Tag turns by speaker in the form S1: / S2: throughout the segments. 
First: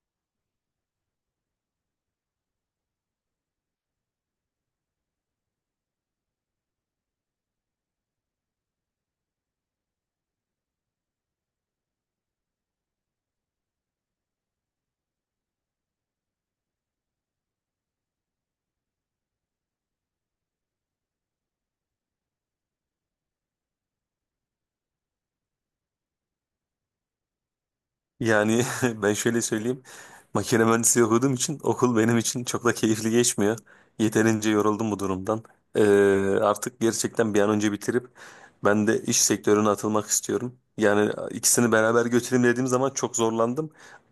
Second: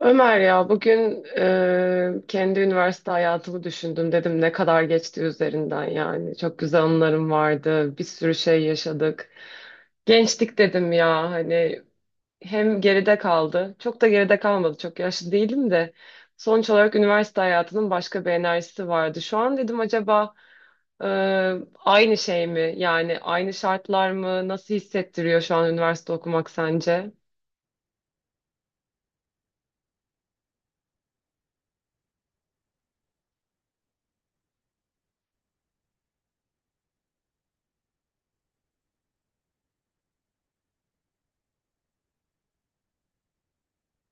S1: Ömer ya bugün kendi üniversite hayatımı düşündüm dedim ne kadar geçti üzerinden yani çok güzel anılarım vardı bir sürü şey yaşadık gençlik dedim ya hani hem geride kaldı çok da geride kalmadı çok yaşlı değilim de sonuç olarak üniversite hayatının başka bir enerjisi vardı şu an dedim acaba e, aynı şey mi yani aynı şartlar mı nasıl hissettiriyor şu an üniversite okumak sence?
S2: Yani ben şöyle söyleyeyim. Makine mühendisliği okuduğum için okul benim için çok da keyifli geçmiyor. Yeterince yoruldum bu durumdan. Ee, artık gerçekten bir an önce bitirip ben de iş sektörüne atılmak istiyorum. Yani ikisini beraber götüreyim dediğim zaman çok zorlandım.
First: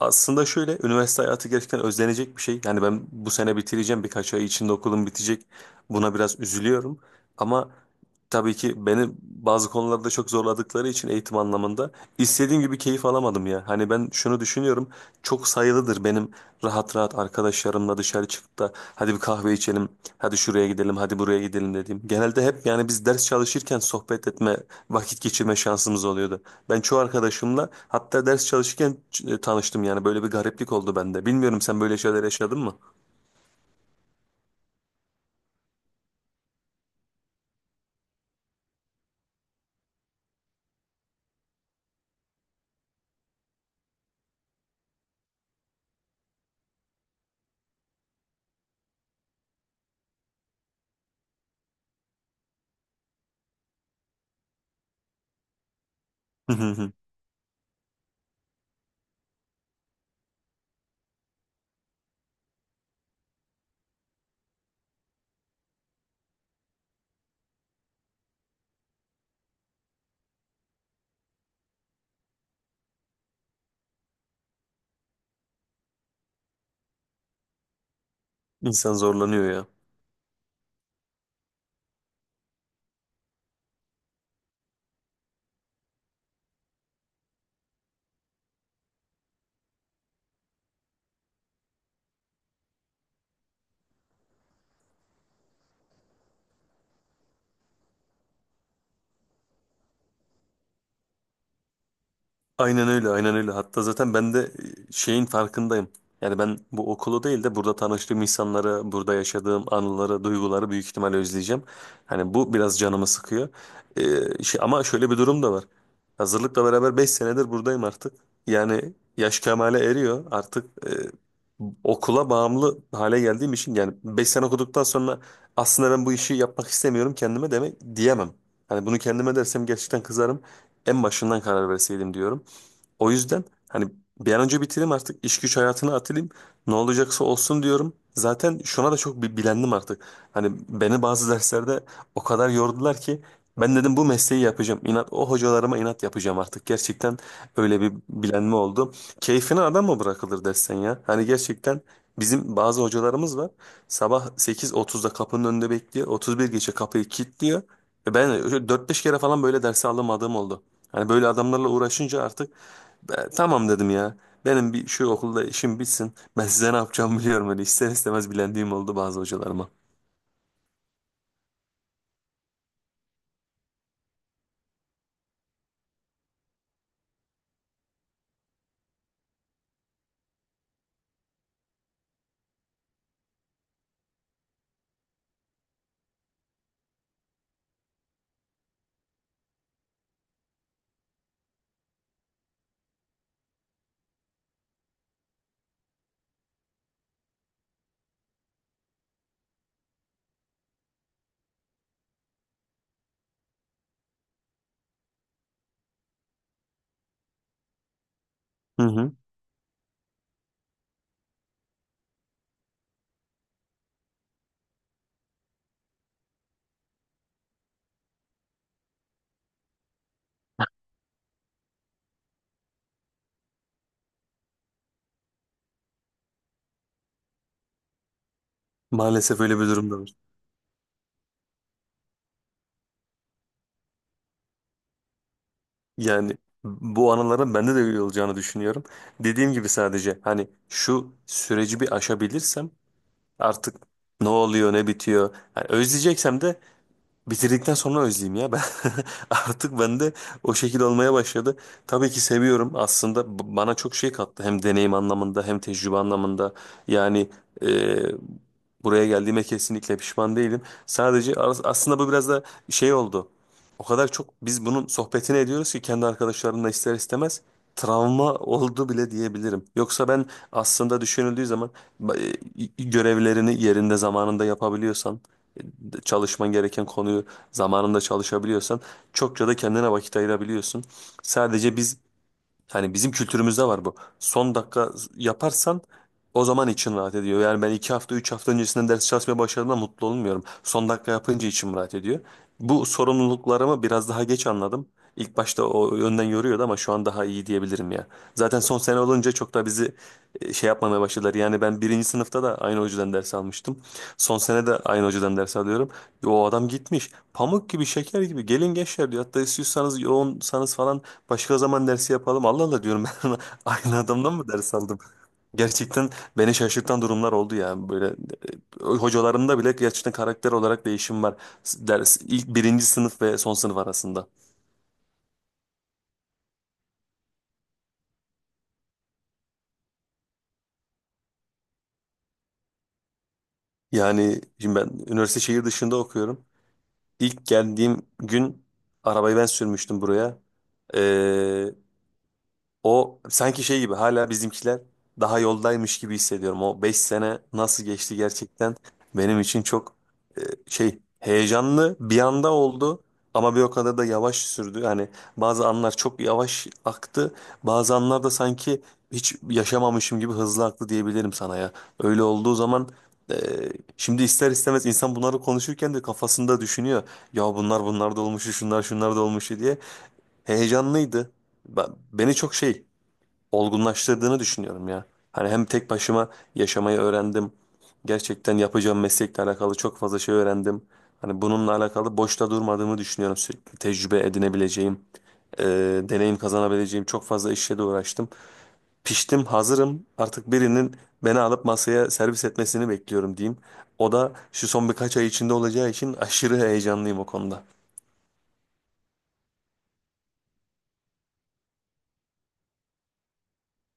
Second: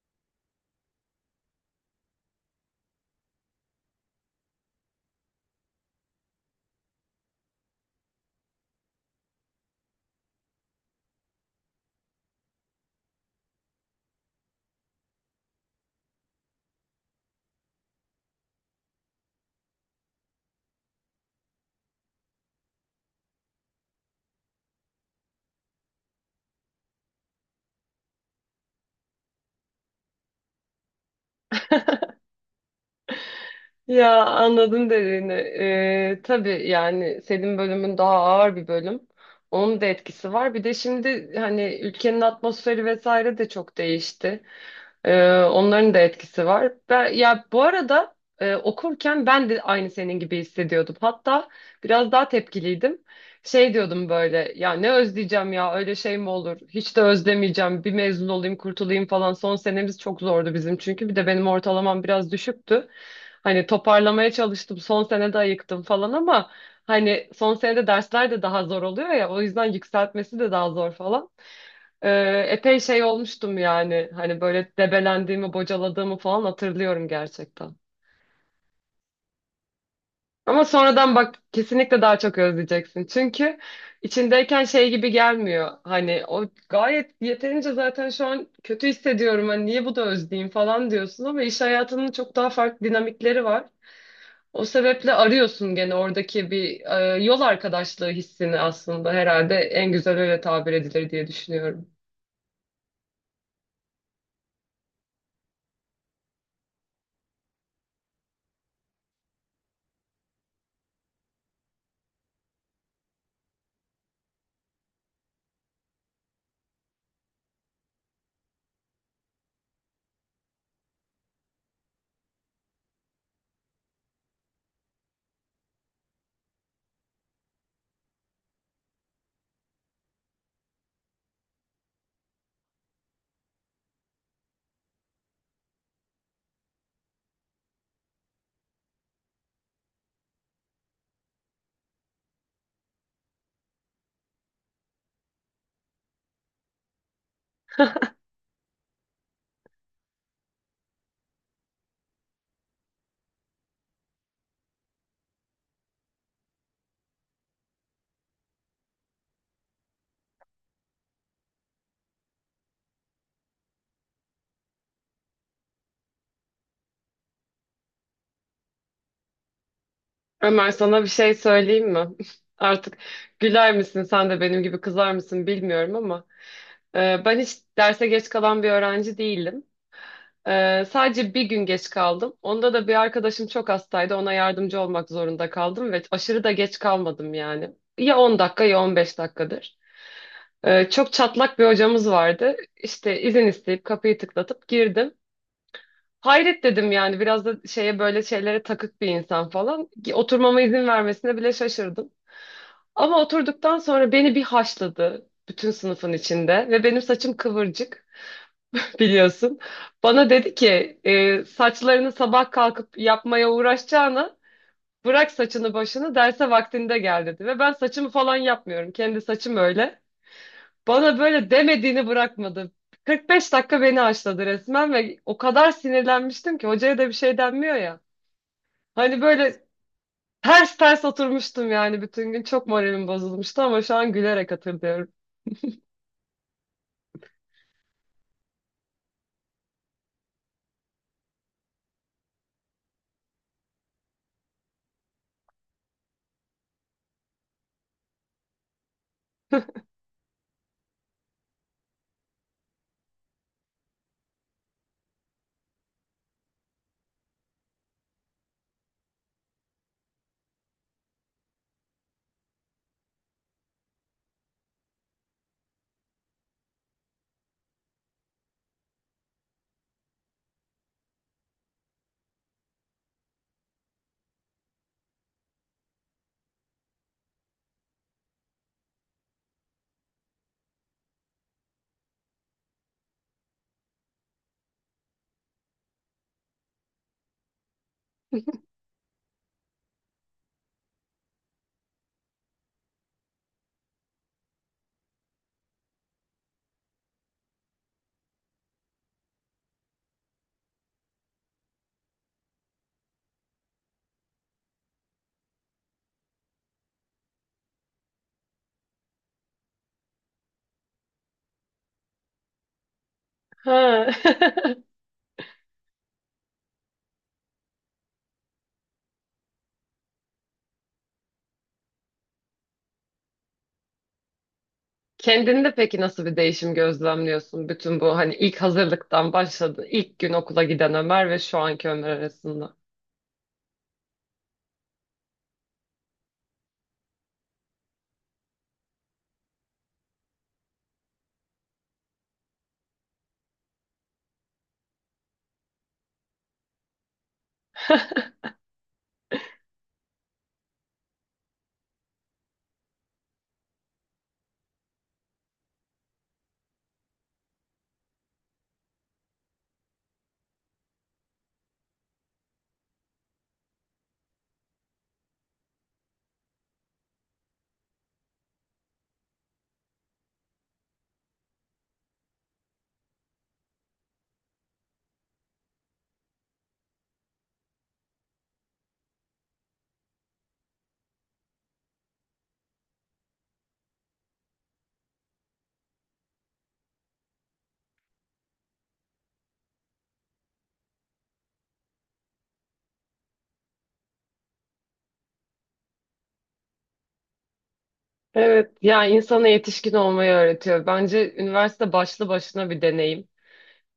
S2: Aslında şöyle üniversite hayatı gerçekten özlenecek bir şey. Yani ben bu sene bitireceğim birkaç ay içinde okulum bitecek. Buna biraz üzülüyorum. Ama tabii ki beni bazı konularda çok zorladıkları için eğitim anlamında İstediğim gibi keyif alamadım ya. Hani ben şunu düşünüyorum. Çok sayılıdır benim rahat rahat arkadaşlarımla dışarı çıkıp da hadi bir kahve içelim, hadi şuraya gidelim, hadi buraya gidelim dediğim. Genelde hep yani biz ders çalışırken sohbet etme, vakit geçirme şansımız oluyordu. Ben çoğu arkadaşımla hatta ders çalışırken tanıştım yani böyle bir gariplik oldu bende. Bilmiyorum sen böyle şeyler yaşadın mı?
S1: Ya anladım dediğini. Tabii yani senin bölümün daha ağır bir bölüm. Onun da etkisi var. Bir de şimdi hani ülkenin atmosferi vesaire de çok değişti. Onların da etkisi var. Ben, ya bu arada okurken ben de aynı senin gibi hissediyordum. Hatta biraz daha tepkiliydim. Şey diyordum böyle ya ne özleyeceğim ya öyle şey mi olur? Hiç de özlemeyeceğim. Bir mezun olayım kurtulayım falan. Son senemiz çok zordu bizim çünkü. Bir de benim ortalamam biraz düşüktü. Hani toparlamaya çalıştım. Son sene de ayıktım falan ama hani son senede dersler de daha zor oluyor ya. O yüzden yükseltmesi de daha zor falan. Epey şey olmuştum yani. Hani böyle debelendiğimi, bocaladığımı falan hatırlıyorum gerçekten.
S2: İnsan zorlanıyor ya.
S1: Ama sonradan bak kesinlikle daha çok özleyeceksin. Çünkü içindeyken şey gibi gelmiyor. Hani o gayet yeterince zaten şu an kötü hissediyorum. Hani niye bu da özleyeyim falan diyorsun ama iş hayatının çok daha farklı dinamikleri var. O sebeple arıyorsun gene oradaki bir yol arkadaşlığı hissini aslında herhalde en güzel öyle tabir edilir diye düşünüyorum.
S2: Aynen öyle, aynen öyle. Hatta zaten ben de şeyin farkındayım. Yani ben bu okulu değil de burada tanıştığım insanları, burada yaşadığım anıları, duyguları büyük ihtimalle özleyeceğim. Hani bu biraz canımı sıkıyor. Şey, ama şöyle bir durum da var. Hazırlıkla beraber 5 senedir buradayım artık. Yani yaş kemale eriyor. Artık okula bağımlı hale geldiğim için yani 5 sene okuduktan sonra aslında ben bu işi yapmak istemiyorum kendime demek diyemem. Hani bunu kendime dersem gerçekten kızarım. En başından karar verseydim diyorum. O yüzden hani bir an önce bitireyim artık iş güç hayatına atılayım. Ne olacaksa olsun diyorum. Zaten şuna da çok bilendim artık. Hani beni bazı derslerde o kadar yordular ki ben dedim bu mesleği yapacağım. İnat o hocalarıma inat yapacağım artık. Gerçekten öyle bir bilenme oldu. Keyfine adam mı bırakılır dersen ya? Hani gerçekten bizim bazı hocalarımız var. Sabah 8.30'da kapının önünde bekliyor. 31 geçe kapıyı kilitliyor. Ve ben dört beş kere falan böyle dersi alamadığım oldu. Hani böyle adamlarla uğraşınca artık "E, tamam dedim ya. Benim bir şu okulda işim bitsin. Ben size ne yapacağımı biliyorum. Hani ister istemez bilendiğim oldu bazı hocalarıma.
S1: Ömer sana bir şey söyleyeyim mi? Artık güler misin sen de benim gibi kızar mısın bilmiyorum ama ben hiç derse geç kalan bir öğrenci değilim. Sadece bir gün geç kaldım. Onda da bir arkadaşım çok hastaydı. Ona yardımcı olmak zorunda kaldım ve aşırı da geç kalmadım yani. Ya 10 dakika ya 15 dakikadır. Çok çatlak bir hocamız vardı. İşte izin isteyip kapıyı tıklatıp girdim. Hayret dedim yani biraz da şeye böyle şeylere takık bir insan falan. Oturmama izin vermesine bile şaşırdım. Ama oturduktan sonra beni bir haşladı bütün sınıfın içinde ve benim saçım kıvırcık
S2: Hı hı.
S1: biliyorsun. Bana dedi ki saçlarını sabah kalkıp yapmaya uğraşacağına bırak saçını başını derse vaktinde gel dedi. Ve ben saçımı falan yapmıyorum kendi saçım öyle. Bana böyle demediğini bırakmadı. 45 dakika beni haşladı resmen ve o kadar sinirlenmiştim ki hocaya da bir şey denmiyor ya. Hani
S2: Maalesef öyle
S1: böyle
S2: bir durumda var.
S1: ters ters oturmuştum yani bütün gün çok moralim bozulmuştu ama şu an gülerek hatırlıyorum.
S2: Yani bu anıların bende de öyle olacağını düşünüyorum. Dediğim gibi sadece hani şu süreci bir aşabilirsem artık ne oluyor ne bitiyor. Yani özleyeceksem de bitirdikten sonra özleyeyim ya ben. Artık bende o şekil olmaya başladı. Tabii ki seviyorum aslında bana çok şey kattı hem deneyim anlamında hem tecrübe anlamında yani, e, buraya geldiğime kesinlikle pişman değilim. Sadece aslında bu biraz da şey oldu o kadar çok biz bunun sohbetini ediyoruz ki kendi arkadaşlarımla ister istemez travma oldu bile diyebilirim. Yoksa ben aslında düşünüldüğü zaman görevlerini yerinde zamanında yapabiliyorsan çalışman gereken konuyu zamanında çalışabiliyorsan çokça da kendine vakit ayırabiliyorsun. Sadece biz, hani bizim kültürümüzde var bu. Son dakika yaparsan o zaman için rahat ediyor. Yani ben 2 hafta, 3 hafta öncesinden ders çalışmaya başladığımda mutlu olmuyorum. Son dakika yapınca içim rahat ediyor. Bu sorumluluklarımı biraz daha geç anladım. İlk başta o yönden yoruyordu ama şu an daha iyi diyebilirim ya. Zaten son sene olunca çok da bizi şey yapmamaya başladılar. Yani ben birinci sınıfta da aynı hocadan ders almıştım. Son sene de aynı hocadan ders alıyorum. O adam gitmiş. Pamuk gibi, şeker gibi. Gelin gençler diyor. Hatta istiyorsanız yoğunsanız falan başka zaman dersi yapalım. Allah Allah diyorum ben aynı
S1: Ha.
S2: adamdan mı ders aldım? Gerçekten beni şaşırtan durumlar oldu ya. Böyle hocalarımda bile gerçekten karakter olarak değişim var. Ders ilk birinci sınıf ve son sınıf arasında.
S1: Kendinde peki nasıl bir değişim gözlemliyorsun? Bütün bu hani ilk hazırlıktan başladı, ilk gün okula giden Ömer ve şu anki Ömer arasında.
S2: Yani şimdi ben üniversite şehir dışında okuyorum. İlk geldiğim gün arabayı ben sürmüştüm buraya. O sanki şey gibi hala bizimkiler daha yoldaymış gibi hissediyorum. O 5 sene nasıl geçti gerçekten benim için çok, e, şey heyecanlı bir anda oldu ama bir o kadar da yavaş sürdü. Yani bazı anlar çok yavaş aktı bazı anlar da sanki hiç yaşamamışım gibi hızlı aktı diyebilirim sana ya. Öyle olduğu zaman e, şimdi ister istemez insan bunları konuşurken de kafasında düşünüyor. Ya bunlar bunlar da olmuştu şunlar şunlar da olmuştu diye heyecanlıydı. Beni çok şey olgunlaştırdığını düşünüyorum ya. Hani hem tek başıma yaşamayı öğrendim. Gerçekten yapacağım meslekle alakalı çok fazla şey öğrendim. Hani bununla alakalı boşta durmadığımı düşünüyorum. Sürekli tecrübe edinebileceğim, e, deneyim kazanabileceğim çok fazla işle de uğraştım. Piştim, hazırım. Artık birinin beni alıp masaya servis etmesini bekliyorum diyeyim. O da şu son birkaç ay içinde olacağı için aşırı heyecanlıyım o konuda.
S1: Evet, yani insana yetişkin olmayı öğretiyor. Bence üniversite başlı başına bir deneyim.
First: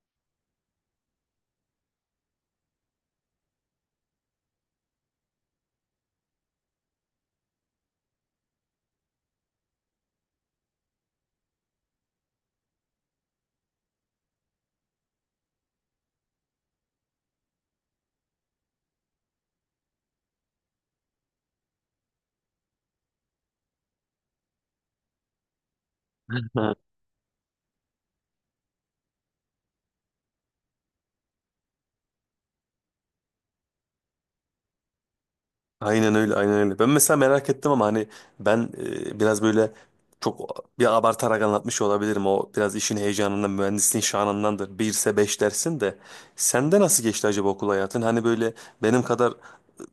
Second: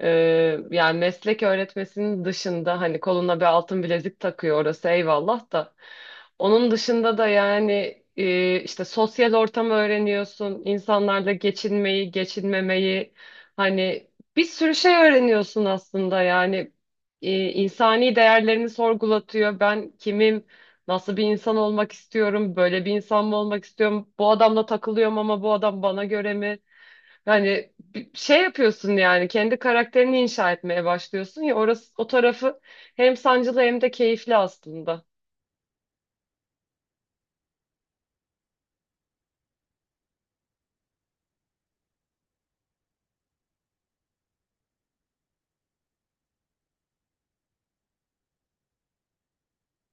S1: Yani meslek öğretmesinin dışında hani koluna bir altın bilezik takıyor orası eyvallah da. Onun dışında da yani işte sosyal ortamı öğreniyorsun, insanlarla geçinmeyi, geçinmemeyi hani bir sürü şey öğreniyorsun aslında yani insani değerlerini sorgulatıyor. Ben kimim? Nasıl bir insan olmak istiyorum? Böyle bir insan mı olmak istiyorum? Bu adamla takılıyorum ama bu adam bana göre mi? Yani bir şey yapıyorsun yani kendi karakterini inşa etmeye başlıyorsun ya orası o tarafı hem sancılı hem de keyifli aslında.
S2: Aynen öyle, aynen öyle. Ben mesela merak ettim ama hani ben, biraz böyle çok bir abartarak anlatmış olabilirim. O biraz işin heyecanından, mühendisliğin şanındandır. Bir Birse beş dersin de. Sende nasıl geçti acaba okul hayatın? Hani böyle benim kadar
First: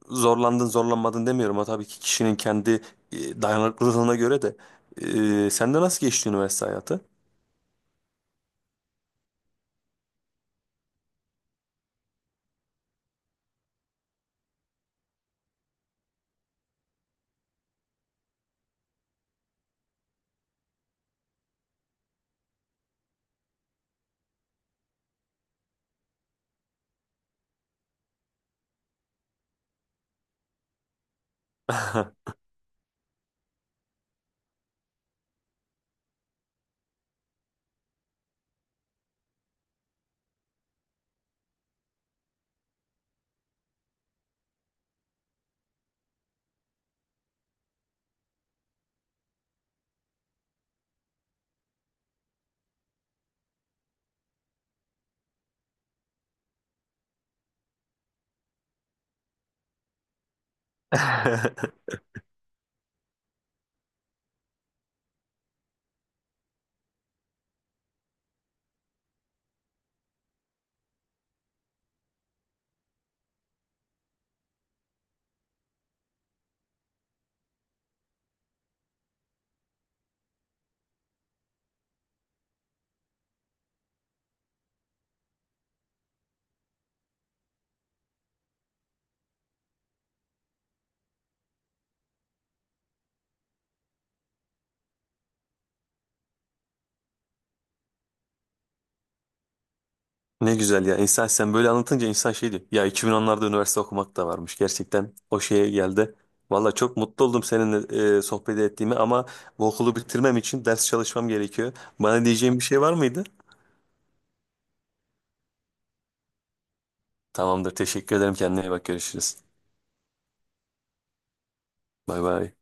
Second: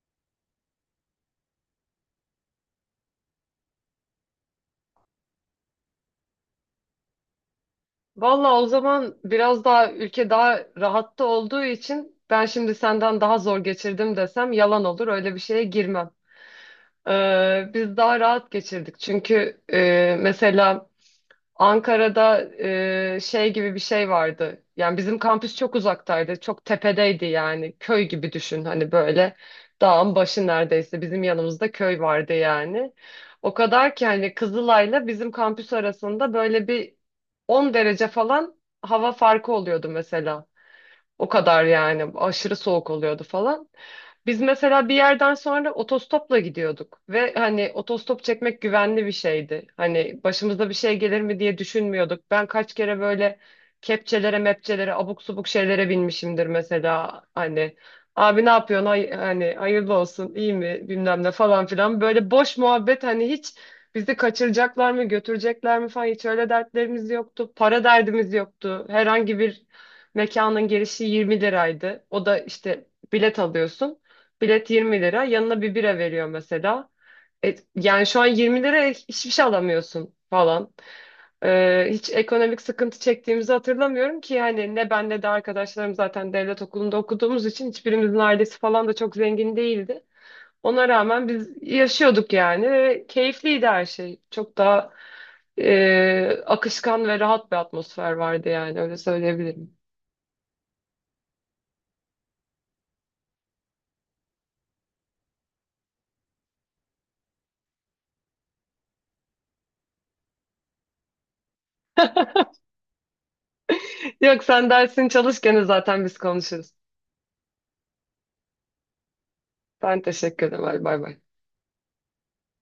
S2: zorlandın, zorlanmadın demiyorum. O tabii ki kişinin kendi dayanıklılığına göre de. E, sende nasıl geçti üniversite hayatı?
S1: Valla o zaman biraz daha ülke daha rahatta olduğu için ben şimdi senden daha zor geçirdim desem yalan olur öyle bir şeye girmem. Biz daha rahat geçirdik çünkü mesela Ankara'da şey gibi bir şey vardı. Yani bizim kampüs çok uzaktaydı. Çok tepedeydi yani. Köy gibi düşün hani böyle. Dağın başı neredeyse. Bizim yanımızda köy vardı yani. O kadar ki hani Kızılay'la bizim kampüs arasında böyle bir 10 derece falan hava farkı oluyordu mesela. O kadar yani aşırı soğuk oluyordu falan. Biz mesela bir yerden sonra otostopla gidiyorduk ve hani otostop çekmek güvenli bir şeydi. Hani başımıza bir şey gelir mi diye düşünmüyorduk. Ben kaç kere böyle kepçelere, mepçelere, abuk subuk şeylere binmişimdir mesela. Hani abi ne yapıyorsun? Hani hayırlı olsun, iyi mi? Bilmem ne falan filan. Böyle boş muhabbet hani hiç bizi kaçıracaklar mı, götürecekler mi falan hiç öyle dertlerimiz yoktu. Para derdimiz yoktu. Herhangi bir mekanın girişi 20 liraydı. O da işte bilet alıyorsun. Bilet 20 lira. Yanına bir bira veriyor mesela. Yani şu an 20 liraya hiçbir şey alamıyorsun falan. Hiç ekonomik sıkıntı çektiğimizi hatırlamıyorum ki hani ne ben ne de arkadaşlarım zaten devlet okulunda okuduğumuz için hiçbirimizin ailesi falan da çok zengin değildi. Ona rağmen biz yaşıyorduk yani ve keyifliydi her şey. Çok daha akışkan ve rahat bir atmosfer vardı yani öyle söyleyebilirim.
S2: Ne güzel ya. İnsan sen böyle anlatınca insan şey diyor. Ya 2010'larda üniversite okumak da varmış. Gerçekten o şeye geldi. Valla çok mutlu oldum seninle, sohbet ettiğime ama bu okulu bitirmem için ders çalışmam gerekiyor. Bana diyeceğin bir şey var mıydı?
S1: Yok sen dersini çalışken zaten biz konuşuruz.
S2: Tamamdır. Teşekkür ederim. Kendine iyi bak. Görüşürüz.
S1: Ben teşekkür ederim. Bay bay.
S2: Bay bay.